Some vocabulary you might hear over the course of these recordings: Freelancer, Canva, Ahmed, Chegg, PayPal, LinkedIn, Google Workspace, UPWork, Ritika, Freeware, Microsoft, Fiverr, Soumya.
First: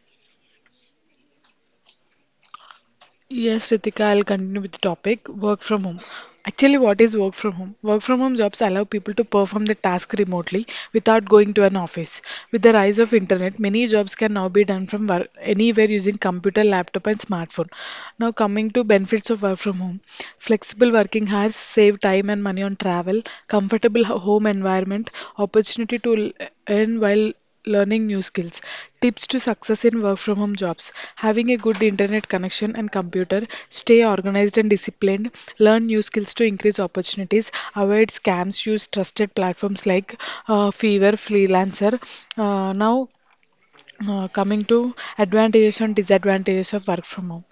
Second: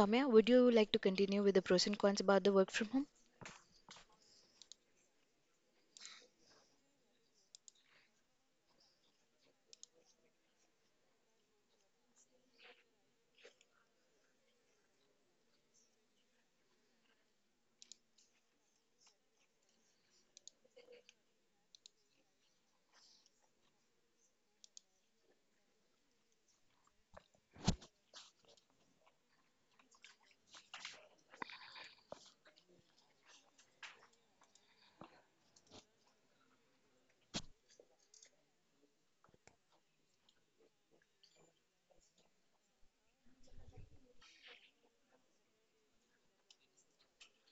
Soumya, would you like to continue with the pros and cons about the work from home? Yes, Ritika, I'll continue with the topic work from home. Actually, what is work from home? Work from home jobs allow people to perform the task remotely without going to an office. With the rise of internet, many jobs can now be done from anywhere using computer, laptop and smartphone. Now coming to benefits of work from home. Flexible working hours save time and money on travel, comfortable home environment, opportunity to earn while learning new skills. Tips to success in work from home jobs. Having a good internet connection and computer, stay organized and disciplined, learn new skills to increase opportunities, avoid scams, use trusted platforms like Fiverr, Freelancer. Uh, now, Coming to advantages and disadvantages of work from home,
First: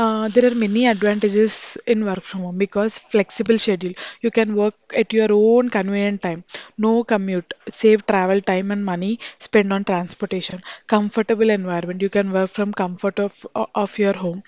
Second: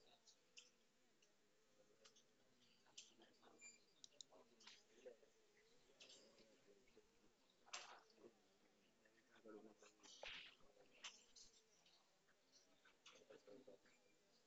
there are many advantages in work from home because flexible schedule, you can work at your own convenient time, no commute, save travel time and money spent on transportation, comfortable environment, you can work from comfort of your home,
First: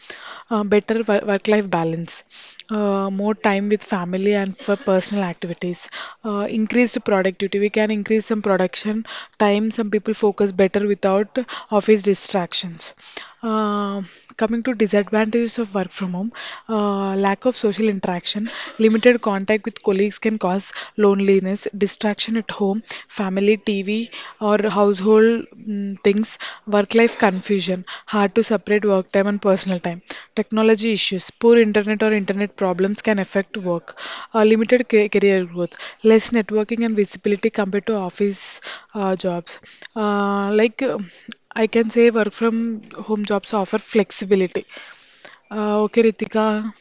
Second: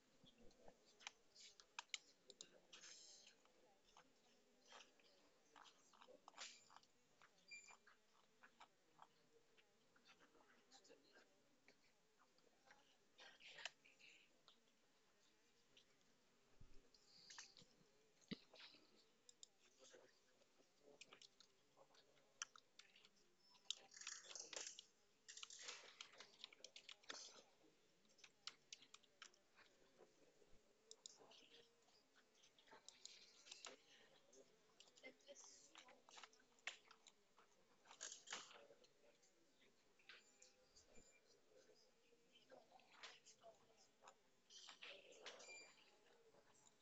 better work life balance, more time with family and for personal activities, increased productivity. We can increase some production time, some people focus better without office distractions. Uh, coming to disadvantages of work from home, lack of social interaction, limited contact with colleagues can cause loneliness, distraction at home, family, TV, or household things, work life confusion, hard to separate work time and personal time, technology issues, poor internet or internet problems can affect work, limited career growth, less networking and visibility compared to office jobs. Uh, like uh, I can say work from home jobs offer flexibility. Okay, Ritika,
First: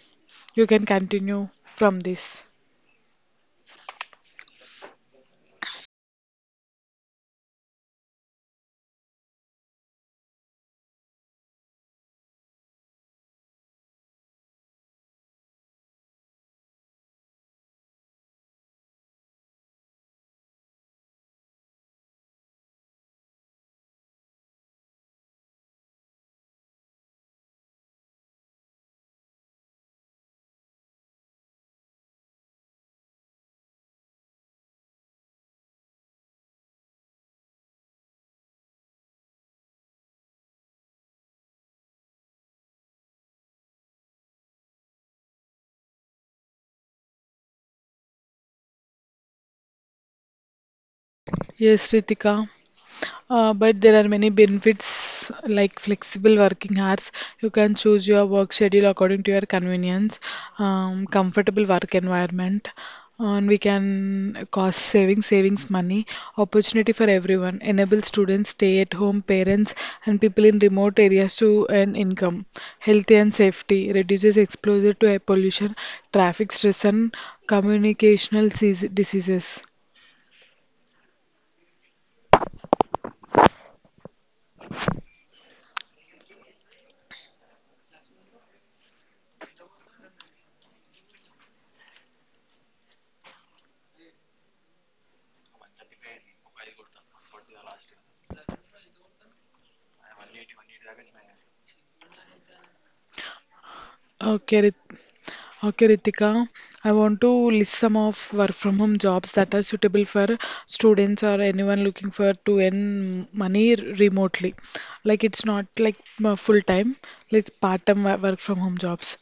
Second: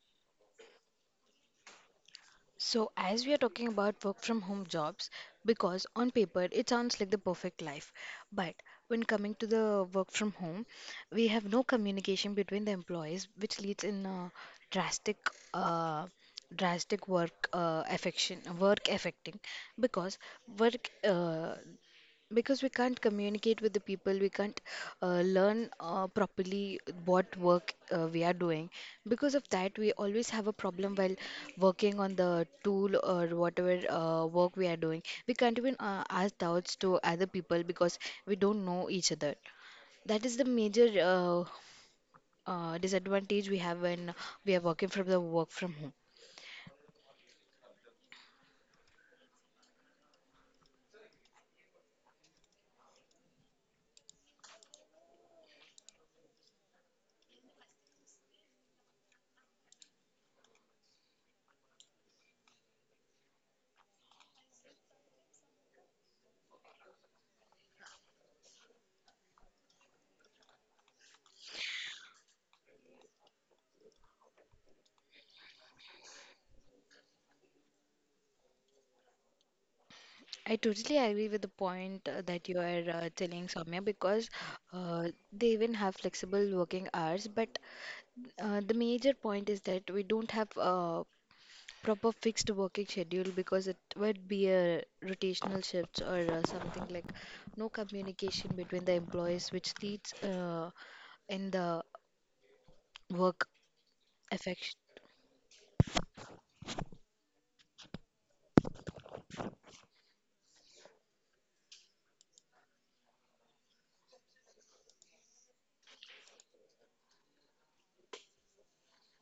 you can continue from this. So, as we are talking about work from home jobs, because on paper it sounds like the perfect life, but when coming to the work from home, we have no communication between the employees, which leads in a drastic, uh, drastic work affection, work affecting, because work because we can't communicate with the people, we can't learn properly what work we are doing. Because of that, we always have a problem while working on the tool or whatever work we are doing. We can't even ask doubts to other people because we don't know each other. That is the major disadvantage we have when we are working from the work from home. Yes, Ritika. But there are many benefits like flexible working hours. You can choose your work schedule according to your convenience, comfortable work environment, and we can cost savings money. Opportunity for everyone. Enable students, stay-at-home parents, and people in remote areas to earn income. Healthy and safety. Reduces exposure to air pollution, traffic stress, and diseases. I totally agree with the point that you are telling, Soumya, because they even have flexible working hours. But the major point is that we don't have a proper fixed working schedule because it would be a rotational shifts or something like no communication between the employees, which leads in the work Okay, affection. Okay, Ritika, I want to list some of work from home jobs that are suitable for students or anyone looking for to earn money remotely. Like it's not like full time, it's part time work from home jobs.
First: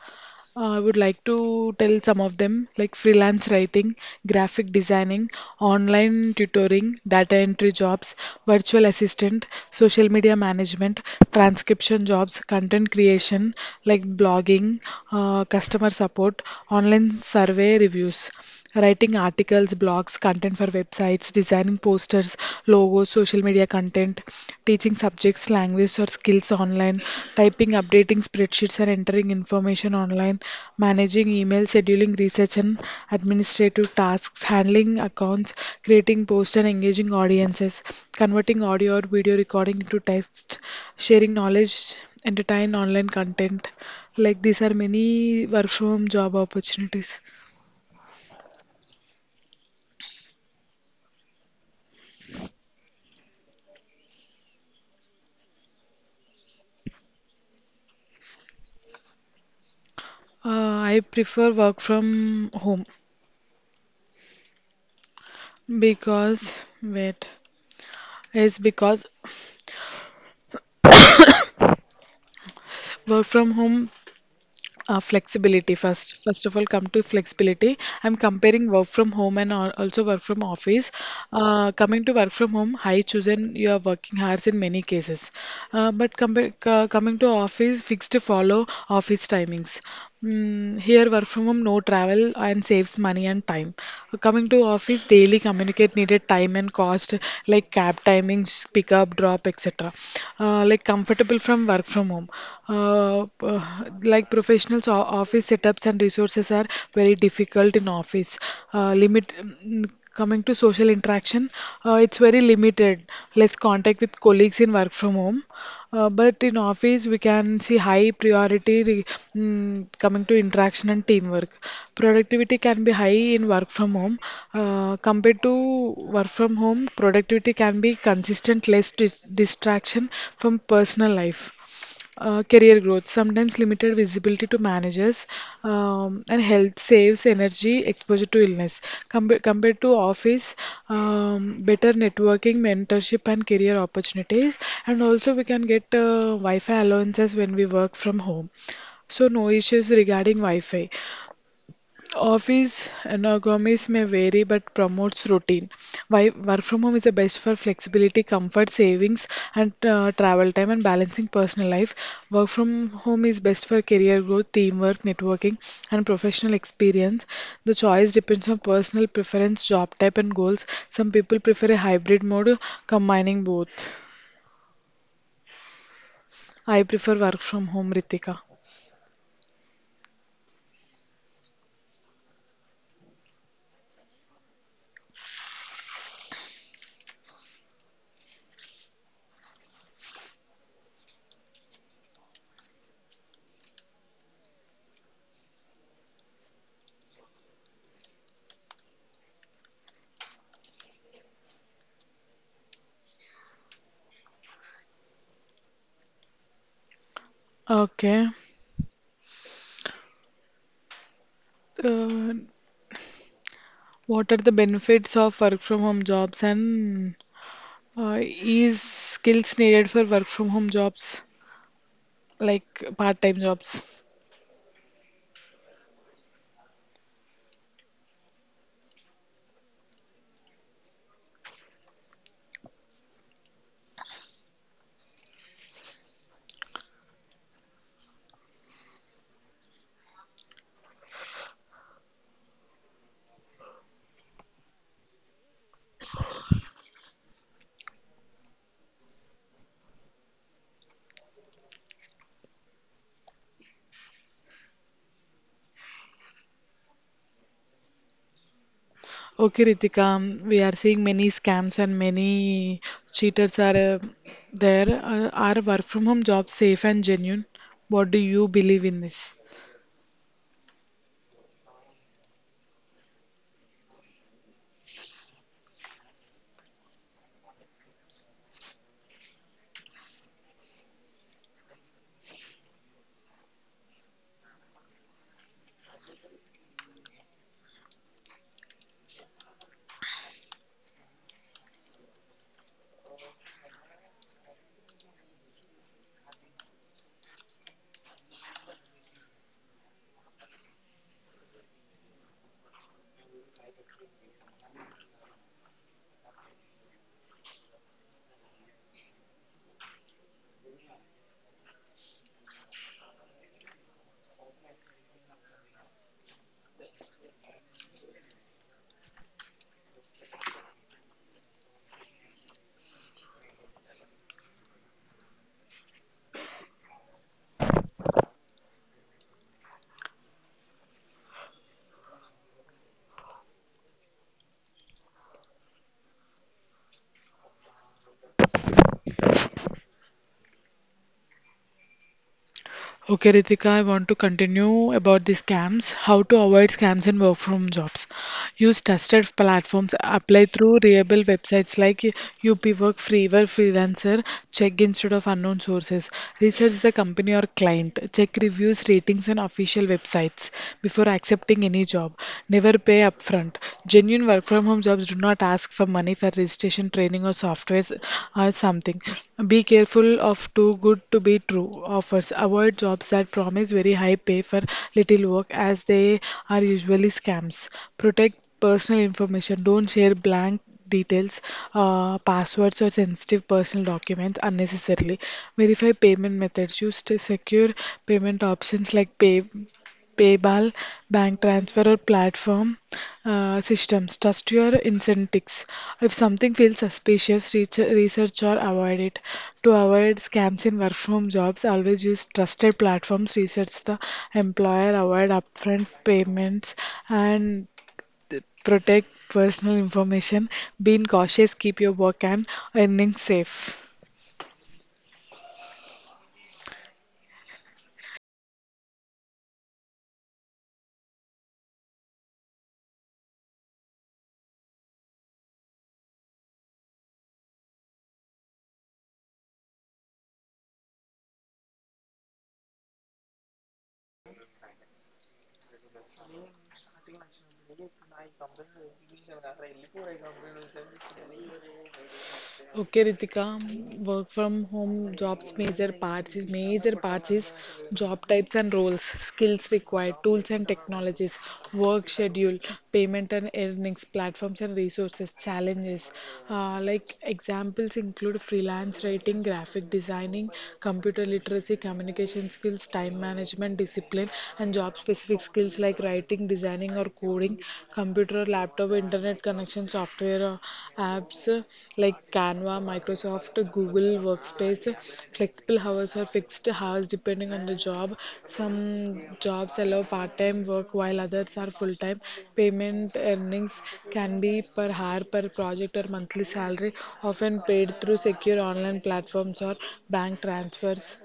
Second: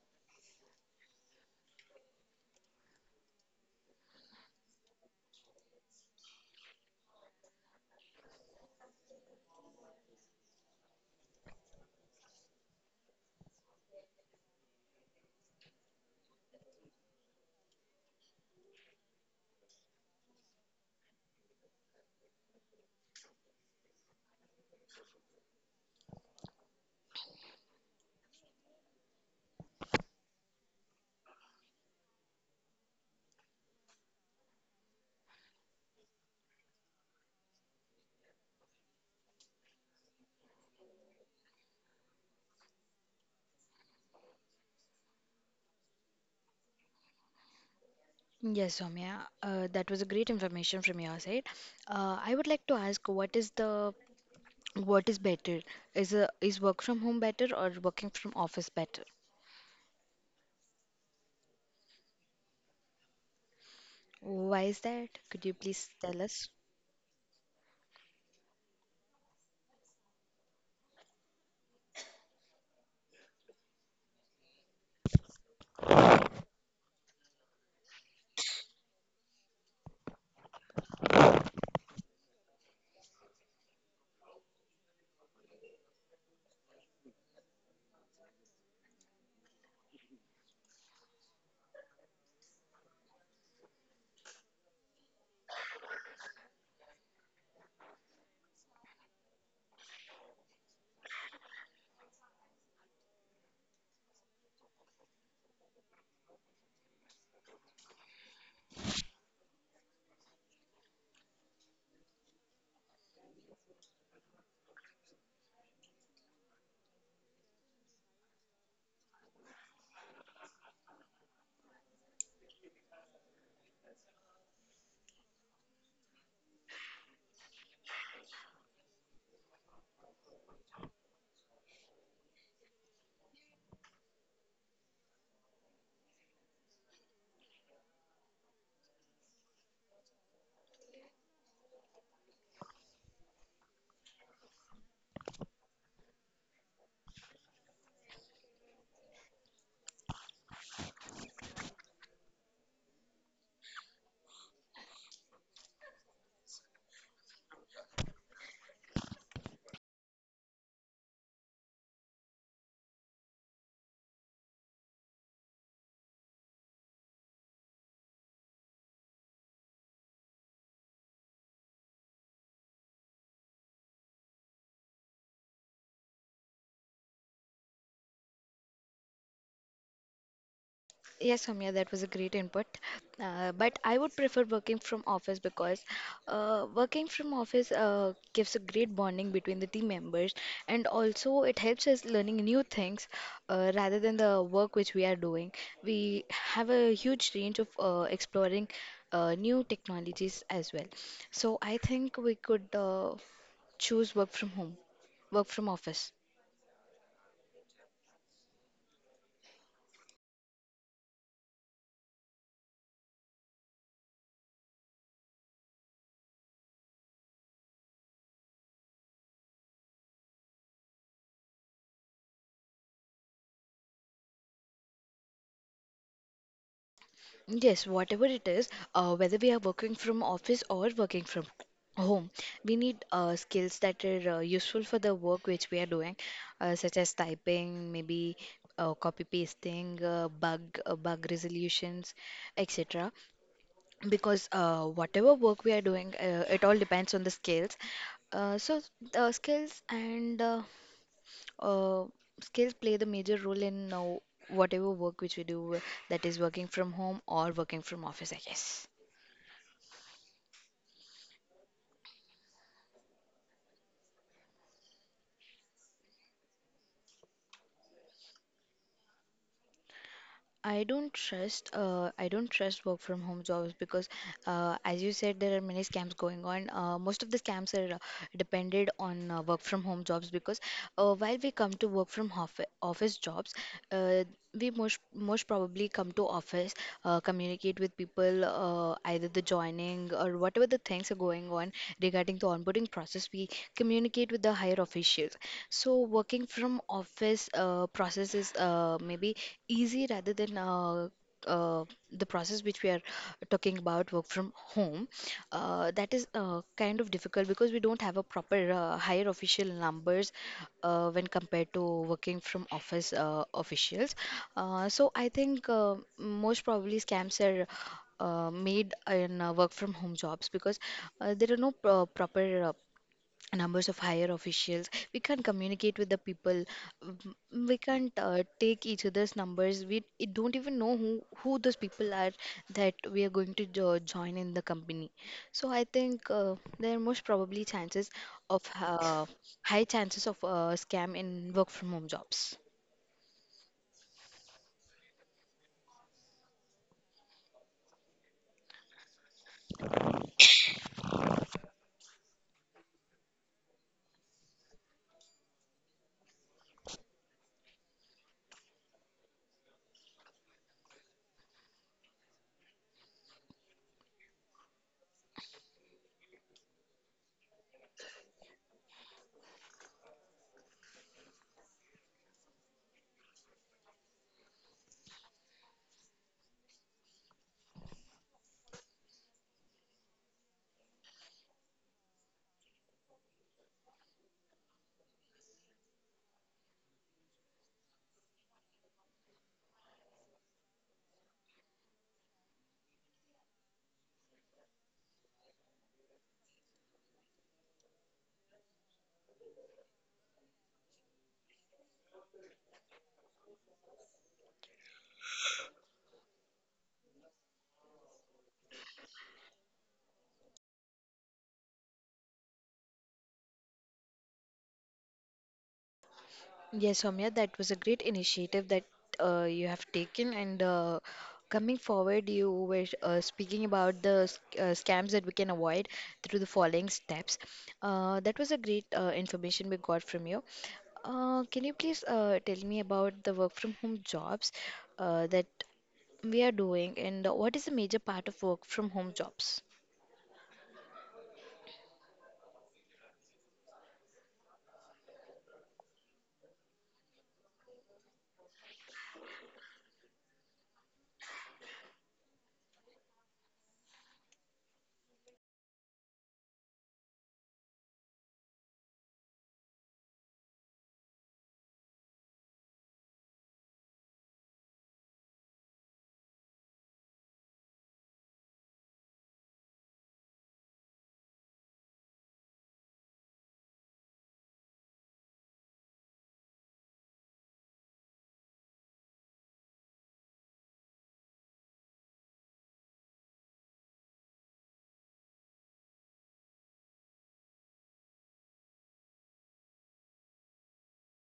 I would like to tell some of them like freelance writing, graphic designing, online tutoring, data entry jobs, virtual assistant, social media management, transcription jobs, content creation like blogging, customer support, online survey reviews, writing articles, blogs, content for websites, designing posters, logos, social media content, teaching subjects, language or skills online, typing, updating spreadsheets and entering information online, managing email, scheduling research and administrative tasks, handling accounts, creating posts and engaging audiences, converting audio or video recording into text, sharing knowledge, entertain online content. Like these are many work from job opportunities. Yes, Soumya, that was a great information from your side. I would like to ask, What is better? Is work from home better or working from office better? I prefer work from home Why is that? Could you please tell us? because wait is because work from home, flexibility. First of all, come to flexibility. I'm comparing work from home and also work from office. Uh, coming to work from home, high chosen you are working hours in many cases, but coming to office, fixed to follow office timings. Mm, here, work from home, no travel, and saves money and time. Coming to office, daily communicate needed time and cost, like cab timings, pick up, drop, etc. Like comfortable from work from home. Uh, p- like professionals, office setups and resources are very difficult in office. Limit. Mm, coming to social interaction, it's very limited. Less contact with colleagues in work from home. But in office, we can see high priority coming to interaction and teamwork. Productivity can be high in work from home. Compared to work from home, productivity can be consistent, less distraction from personal life. Career growth, sometimes limited visibility to managers, and health saves energy exposure to illness. Compared to office, better networking, mentorship, and career opportunities. And also, we can get Wi Fi allowances when we work from home. So, no issues regarding Wi Fi. Office ergonomics may vary but promotes routine. Why work from home is the best for flexibility, comfort, savings, and travel time and balancing personal life. Work from home is best for career growth, teamwork, networking, and professional experience. The choice depends on personal preference, job type, and goals. Some people prefer a hybrid mode combining both. I prefer work from home, Ritika. Yes, Soumya, that was a great input. But I would prefer working from office because working from office gives a great bonding between the team members, and also it helps us learning new things rather than the work which we are doing. We have a huge range of exploring new technologies as well. So I think we could choose work from home, work from office. Okay. Uh, what are the benefits of work from home jobs and is skills needed for work from home jobs, like part-time jobs. Yes, whatever it is, whether we are working from office or working from home, we need skills that are useful for the work which we are doing, such as typing, maybe copy pasting, uh, bug resolutions, etc. Because whatever work we are doing, it all depends on the skills. Uh, so skills and uh, skills play the major role in whatever work which we do, that is working from home or working from office, I guess. Okay, Ritika, we are seeing many scams and many cheaters are there. Are work from home jobs safe and genuine? What do you believe in this? I don't trust work from home jobs because as you said there are many scams going on. Most of the scams are depended on work from home jobs because while we come to work from hof office jobs, uh, we most probably come to office, communicate with people either the joining or whatever the things are going on regarding the onboarding process. We communicate with the higher officials. So working from office process is maybe easy rather than uh, the process which we are talking about work from home. That is kind of difficult because we don't have a proper higher official numbers when compared to working from office officials. So I think most probably scams are made in work from home jobs because there are no proper numbers of higher officials. We can't communicate with the people. um, we can't take each other's numbers. We it don't even know who those people are that we are going to join in the company. So I think there are most probably chances of high chances of scam in work from home jobs. Okay, Ritika, I want to continue about the scams. How to avoid scams in work from jobs. Use trusted platforms. Apply through reliable websites like UPWork, Freeware, Freelancer. Check instead of unknown sources. Research the company or client. Check reviews, ratings, and official websites before accepting any job. Never pay upfront. Genuine work from home jobs do not ask for money for registration training or softwares or something. Be careful of too good to be true offers. Avoid jobs that promise very high pay for little work as they are usually scams. Protect personal information. Don't share blank details, passwords, or sensitive personal documents unnecessarily. Verify payment methods. Use to secure payment options like PayPal, bank transfer, or platform systems. Trust your incentives. If something feels suspicious, reach, research or avoid it. To avoid scams in work from jobs, always use trusted platforms. Research the employer, avoid upfront payments, and protect personal information. Being cautious, keep your work and earnings safe. Yes, Soumya, that was a great initiative that you have taken. And coming forward, you were speaking about the scams that we can avoid through the following steps. That was a great information we got from you. Can you please tell me about the work from home jobs that we are doing, and what is a major part of work from home jobs? Okay, Ritika, work from home jobs major parts is job types and roles, skills required, tools and technologies, work schedule, payment and earnings, platforms and resources, challenges. Like examples include freelance writing, graphic designing, computer literacy, communication skills, time management, discipline, and job specific skills like writing, designing, programming or coding, computer, laptop, internet connection, software, apps like Canva, Microsoft, Google Workspace, flexible hours or fixed hours depending on the job. Some jobs allow part time work while others are full time. Payment earnings can be per hour, per project, or monthly salary, often paid through secure online platforms or bank transfers.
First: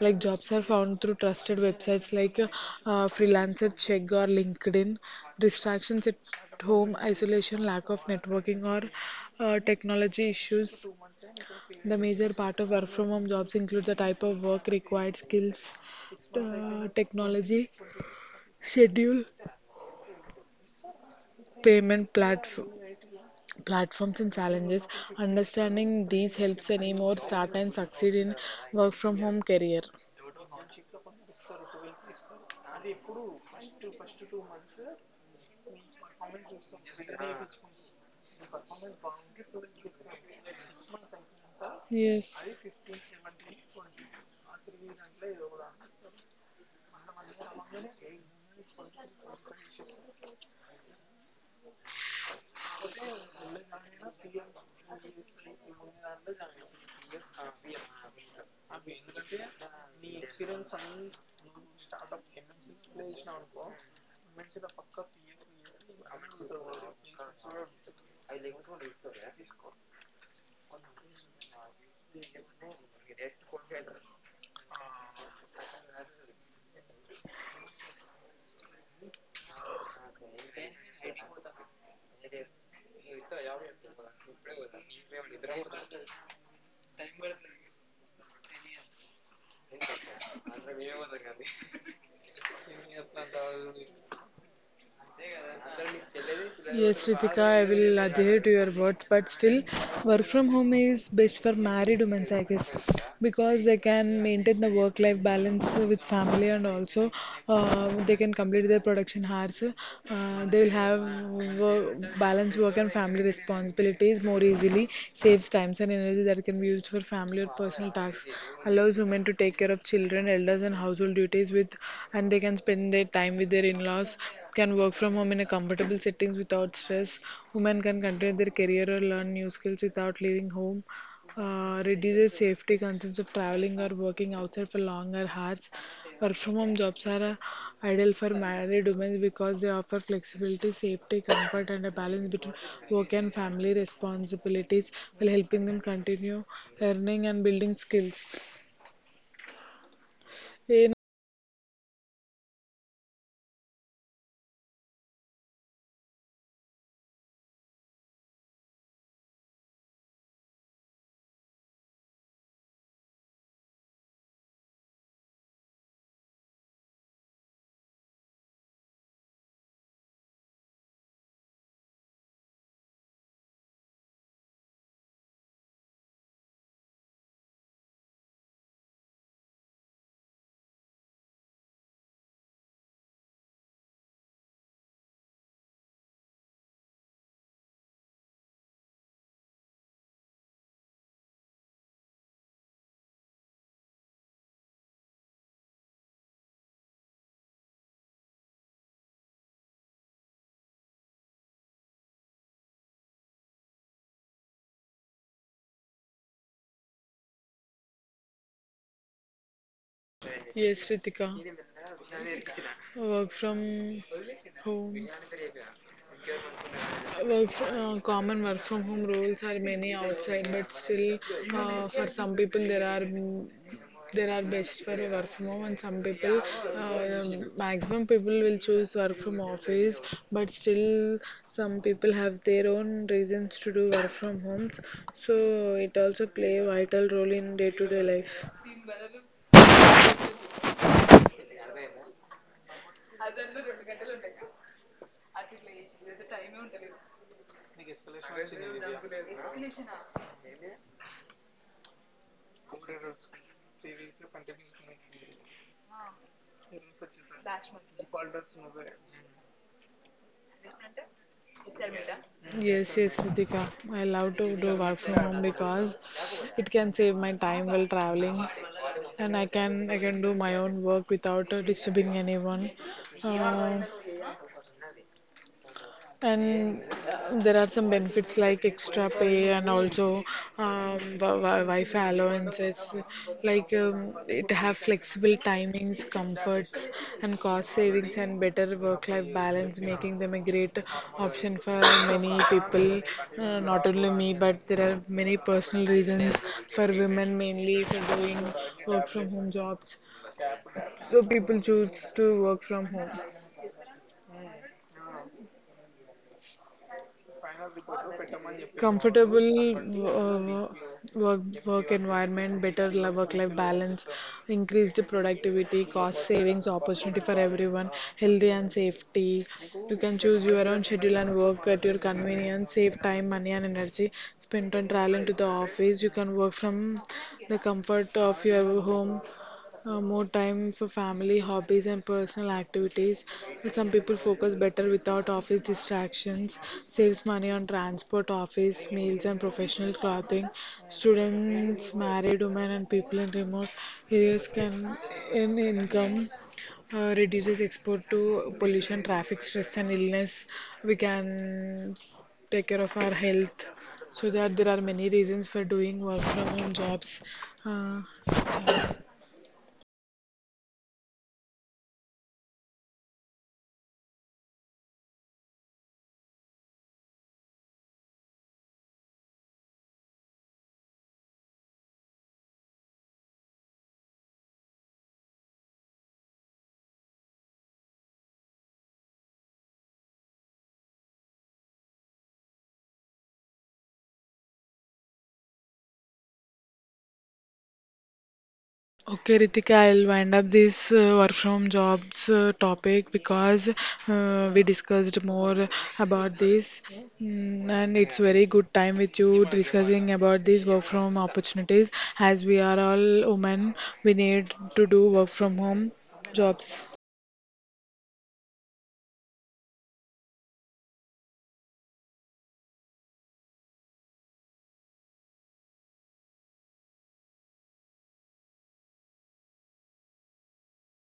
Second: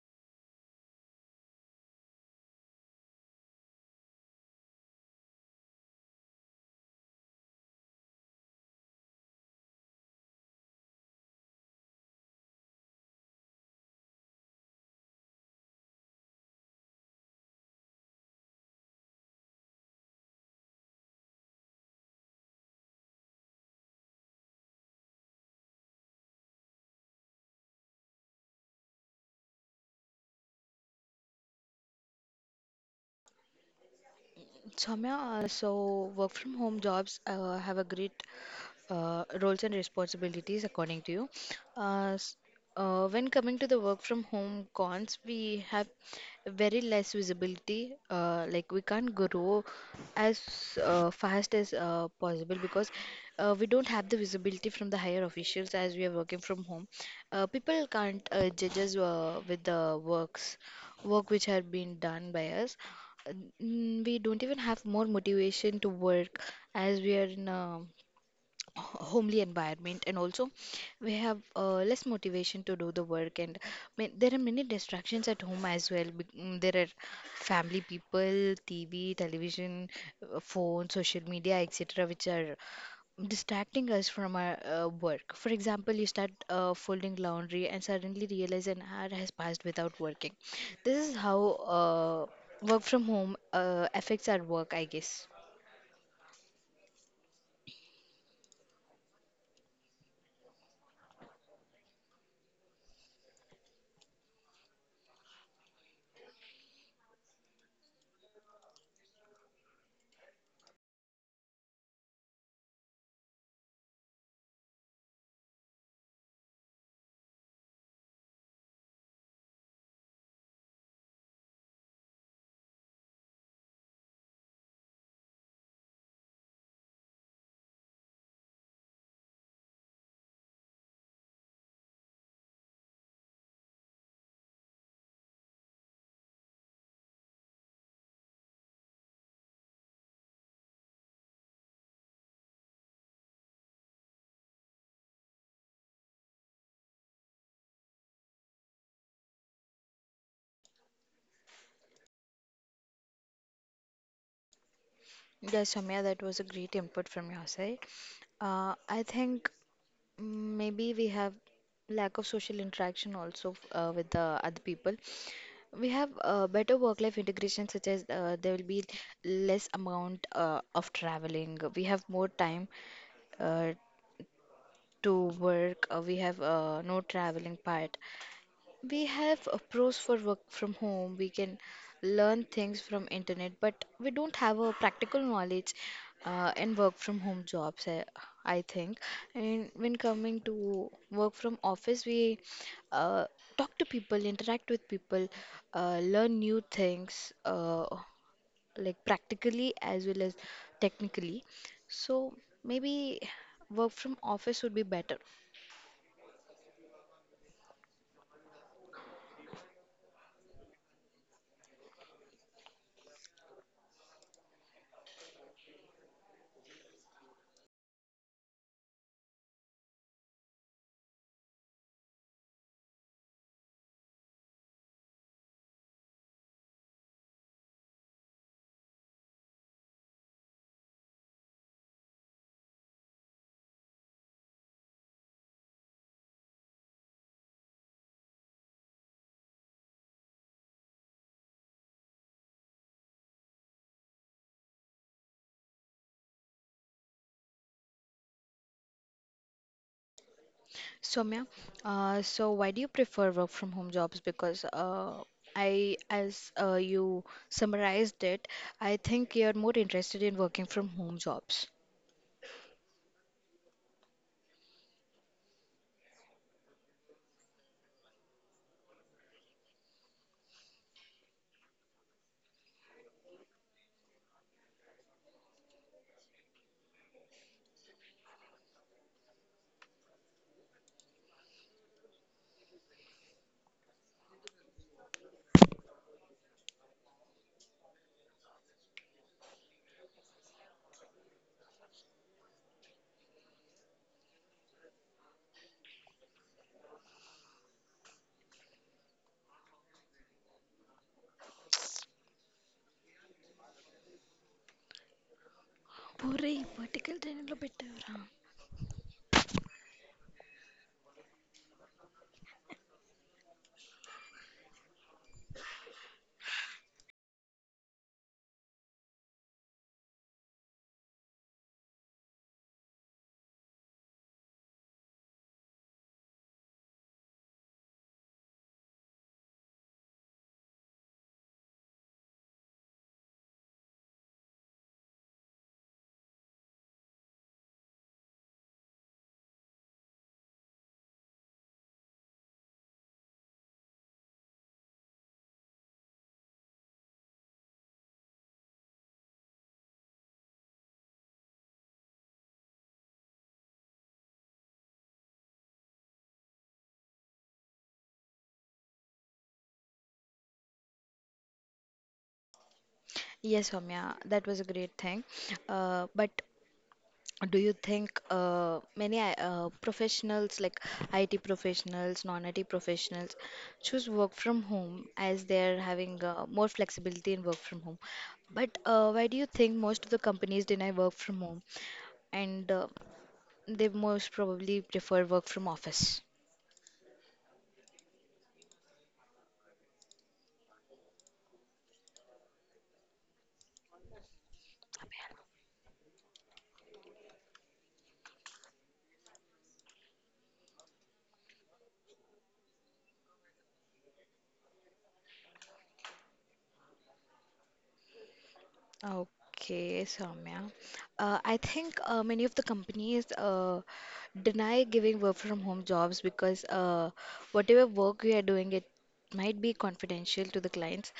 Like jobs are found through trusted websites like Freelancer, Chegg, or LinkedIn. Distractions at home, isolation, lack of networking, or technology issues. The major part of work from home jobs include the type of work required, skills, technology, schedule, payment platforms and challenges, understanding these helps anymore start and succeed in work from home career. Soumya, so work from home jobs have a great roles and responsibilities according to you. Uh, s- yes when coming to the work from home cons, we have very less visibility. Like we can't grow as fast as possible because we don't have the visibility from the higher officials as we are working from home. People can't judge us with the work which had been done by us, uh, we don't even have more motivation to work as we are in a homely environment, and also we have less motivation to do the work, and there are many distractions at home as well. There are family people, tv, television, phone, social media, etc, which are distracting us from our work. For example, you start folding laundry and suddenly realize an hour has passed without working. This is how uh, work from home affects our work, I guess. Yes, Ritika, I will adhere to your words, but still, work from home is best for married women, I guess, because they can maintain the work life balance with family and also they can complete their production hours. They will have balance work and family responsibilities more easily, saves times and energy that can be used for family or personal tasks, allows women to take care of children, elders, and household duties with, and they can spend their time with their in-laws, can work from home in a comfortable settings without stress. Women can continue their career or learn new skills without leaving home, reduces safety concerns of traveling or working outside for longer hours. Work from home jobs are ideal for married women because they offer flexibility, safety, comfort, and a balance between work and family responsibilities while helping them continue earning and building skills. Yes, Soumya, that was a great input from your side. I think mm, maybe we have lack of social interaction also with the other people. We have better work-life integration, such as there will be less amount of traveling. We have more time uh, to work. We have no traveling part. We have a pros for work from home. We can learn things from internet, but we don't have a practical knowledge in work from home jobs, I think. And when coming to work from office, we uh, talk to people, interact with people, learn new things, like practically as well as technically. So maybe work from office would be better. Yes, Ritika, work from home. Work fr- common work from home rules are many outside, but still, for some people there are there are best for work from home, and some people, uh, maximum people will choose work from office. But still, some people have their own reasons to do work from homes, so it also play a vital role in day-to-day life. Soumya, so why do you prefer work from home jobs? Because I, as you summarized it, I think you're more interested in working from home jobs. Yes, Ritika. I love to do work from home because it can save my time while traveling, and I can do my own work without disturbing anyone. Uh, and there are some benefits like extra pay and also Wi-Fi allowances. Like it have flexible timings, comforts, and cost savings, and better work-life balance, making them a great option for many people. Not only me, but there are many personal reasons for women mainly for doing work from home jobs. So people choose to work from home. Puri, vertical train lo better. Comfortable, uh, work work environment, better work life balance, increased productivity, cost savings, opportunity for everyone, healthy and safety. You can choose your own schedule and work at your convenience, save time money and energy spent on traveling to the office, you can work from the comfort of your home, more time for family, hobbies, and personal activities. But some people focus better without office distractions, saves money on transport, office, meals, and professional clothing. Students, married women, and people in remote areas can earn income. Reduces export to pollution, traffic, stress, and illness. We can take care of our health, so that there are many reasons for doing work from home jobs uh, Yes, Soumya, that was a great thing. But do you think many professionals, like IT professionals, non-IT professionals, choose work from home as they're having more flexibility in work from home? But why do you think most of the companies deny work from home and they most probably prefer work from office? Okay, Ritika, I'll wind up this work from jobs topic because we discussed more about this. Mm, and it's very good time with you discussing about these work from opportunities. As we are all women, we need to do work from home jobs. Okay, Soumya. I think many of the companies deny giving work from home jobs because whatever work we are doing, it might be confidential to the clients.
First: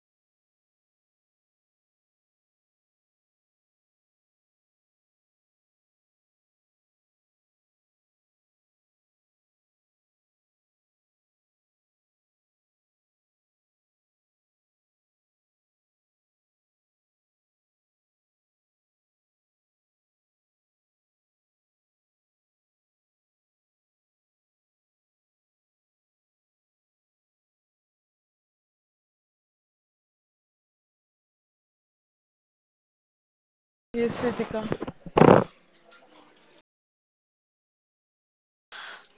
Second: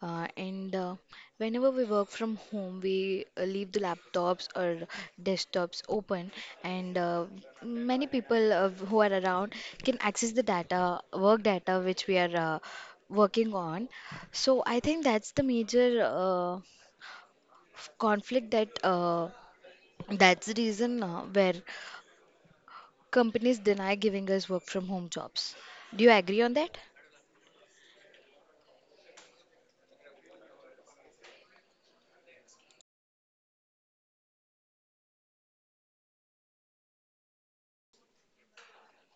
And Whenever we work from home, we leave the laptops or desktops open, and many people who are around can access the data, work data which we are working on. So I think that's the major. Conflict that that's the reason where companies deny giving us work from home jobs. Do you agree on that? Yes, Ritika.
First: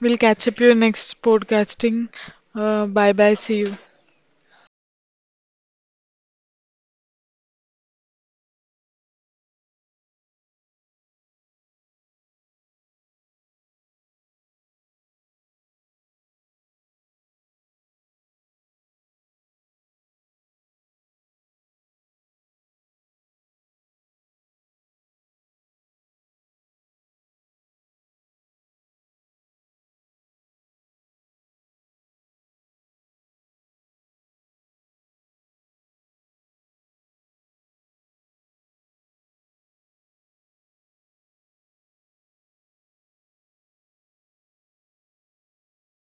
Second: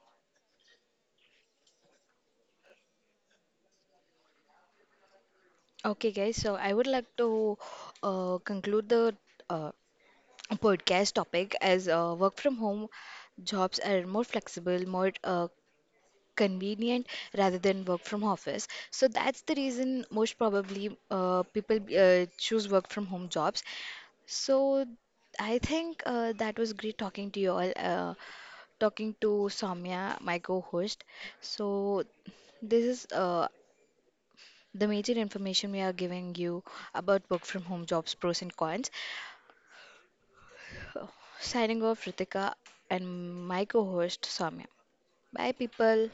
We'll catch up you next podcasting. Bye bye. See you. Okay, guys, so I would like to conclude the uh, podcast topic as work from home jobs are more flexible, more convenient rather than work from office. So that's the reason most probably people choose work from home jobs. So I think that was great talking to you all. Talking to Samya, my co-host. So this is the major information we are giving you about work from home jobs, pros and cons. Signing off, Ritika and my co-host Samya. Bye, people.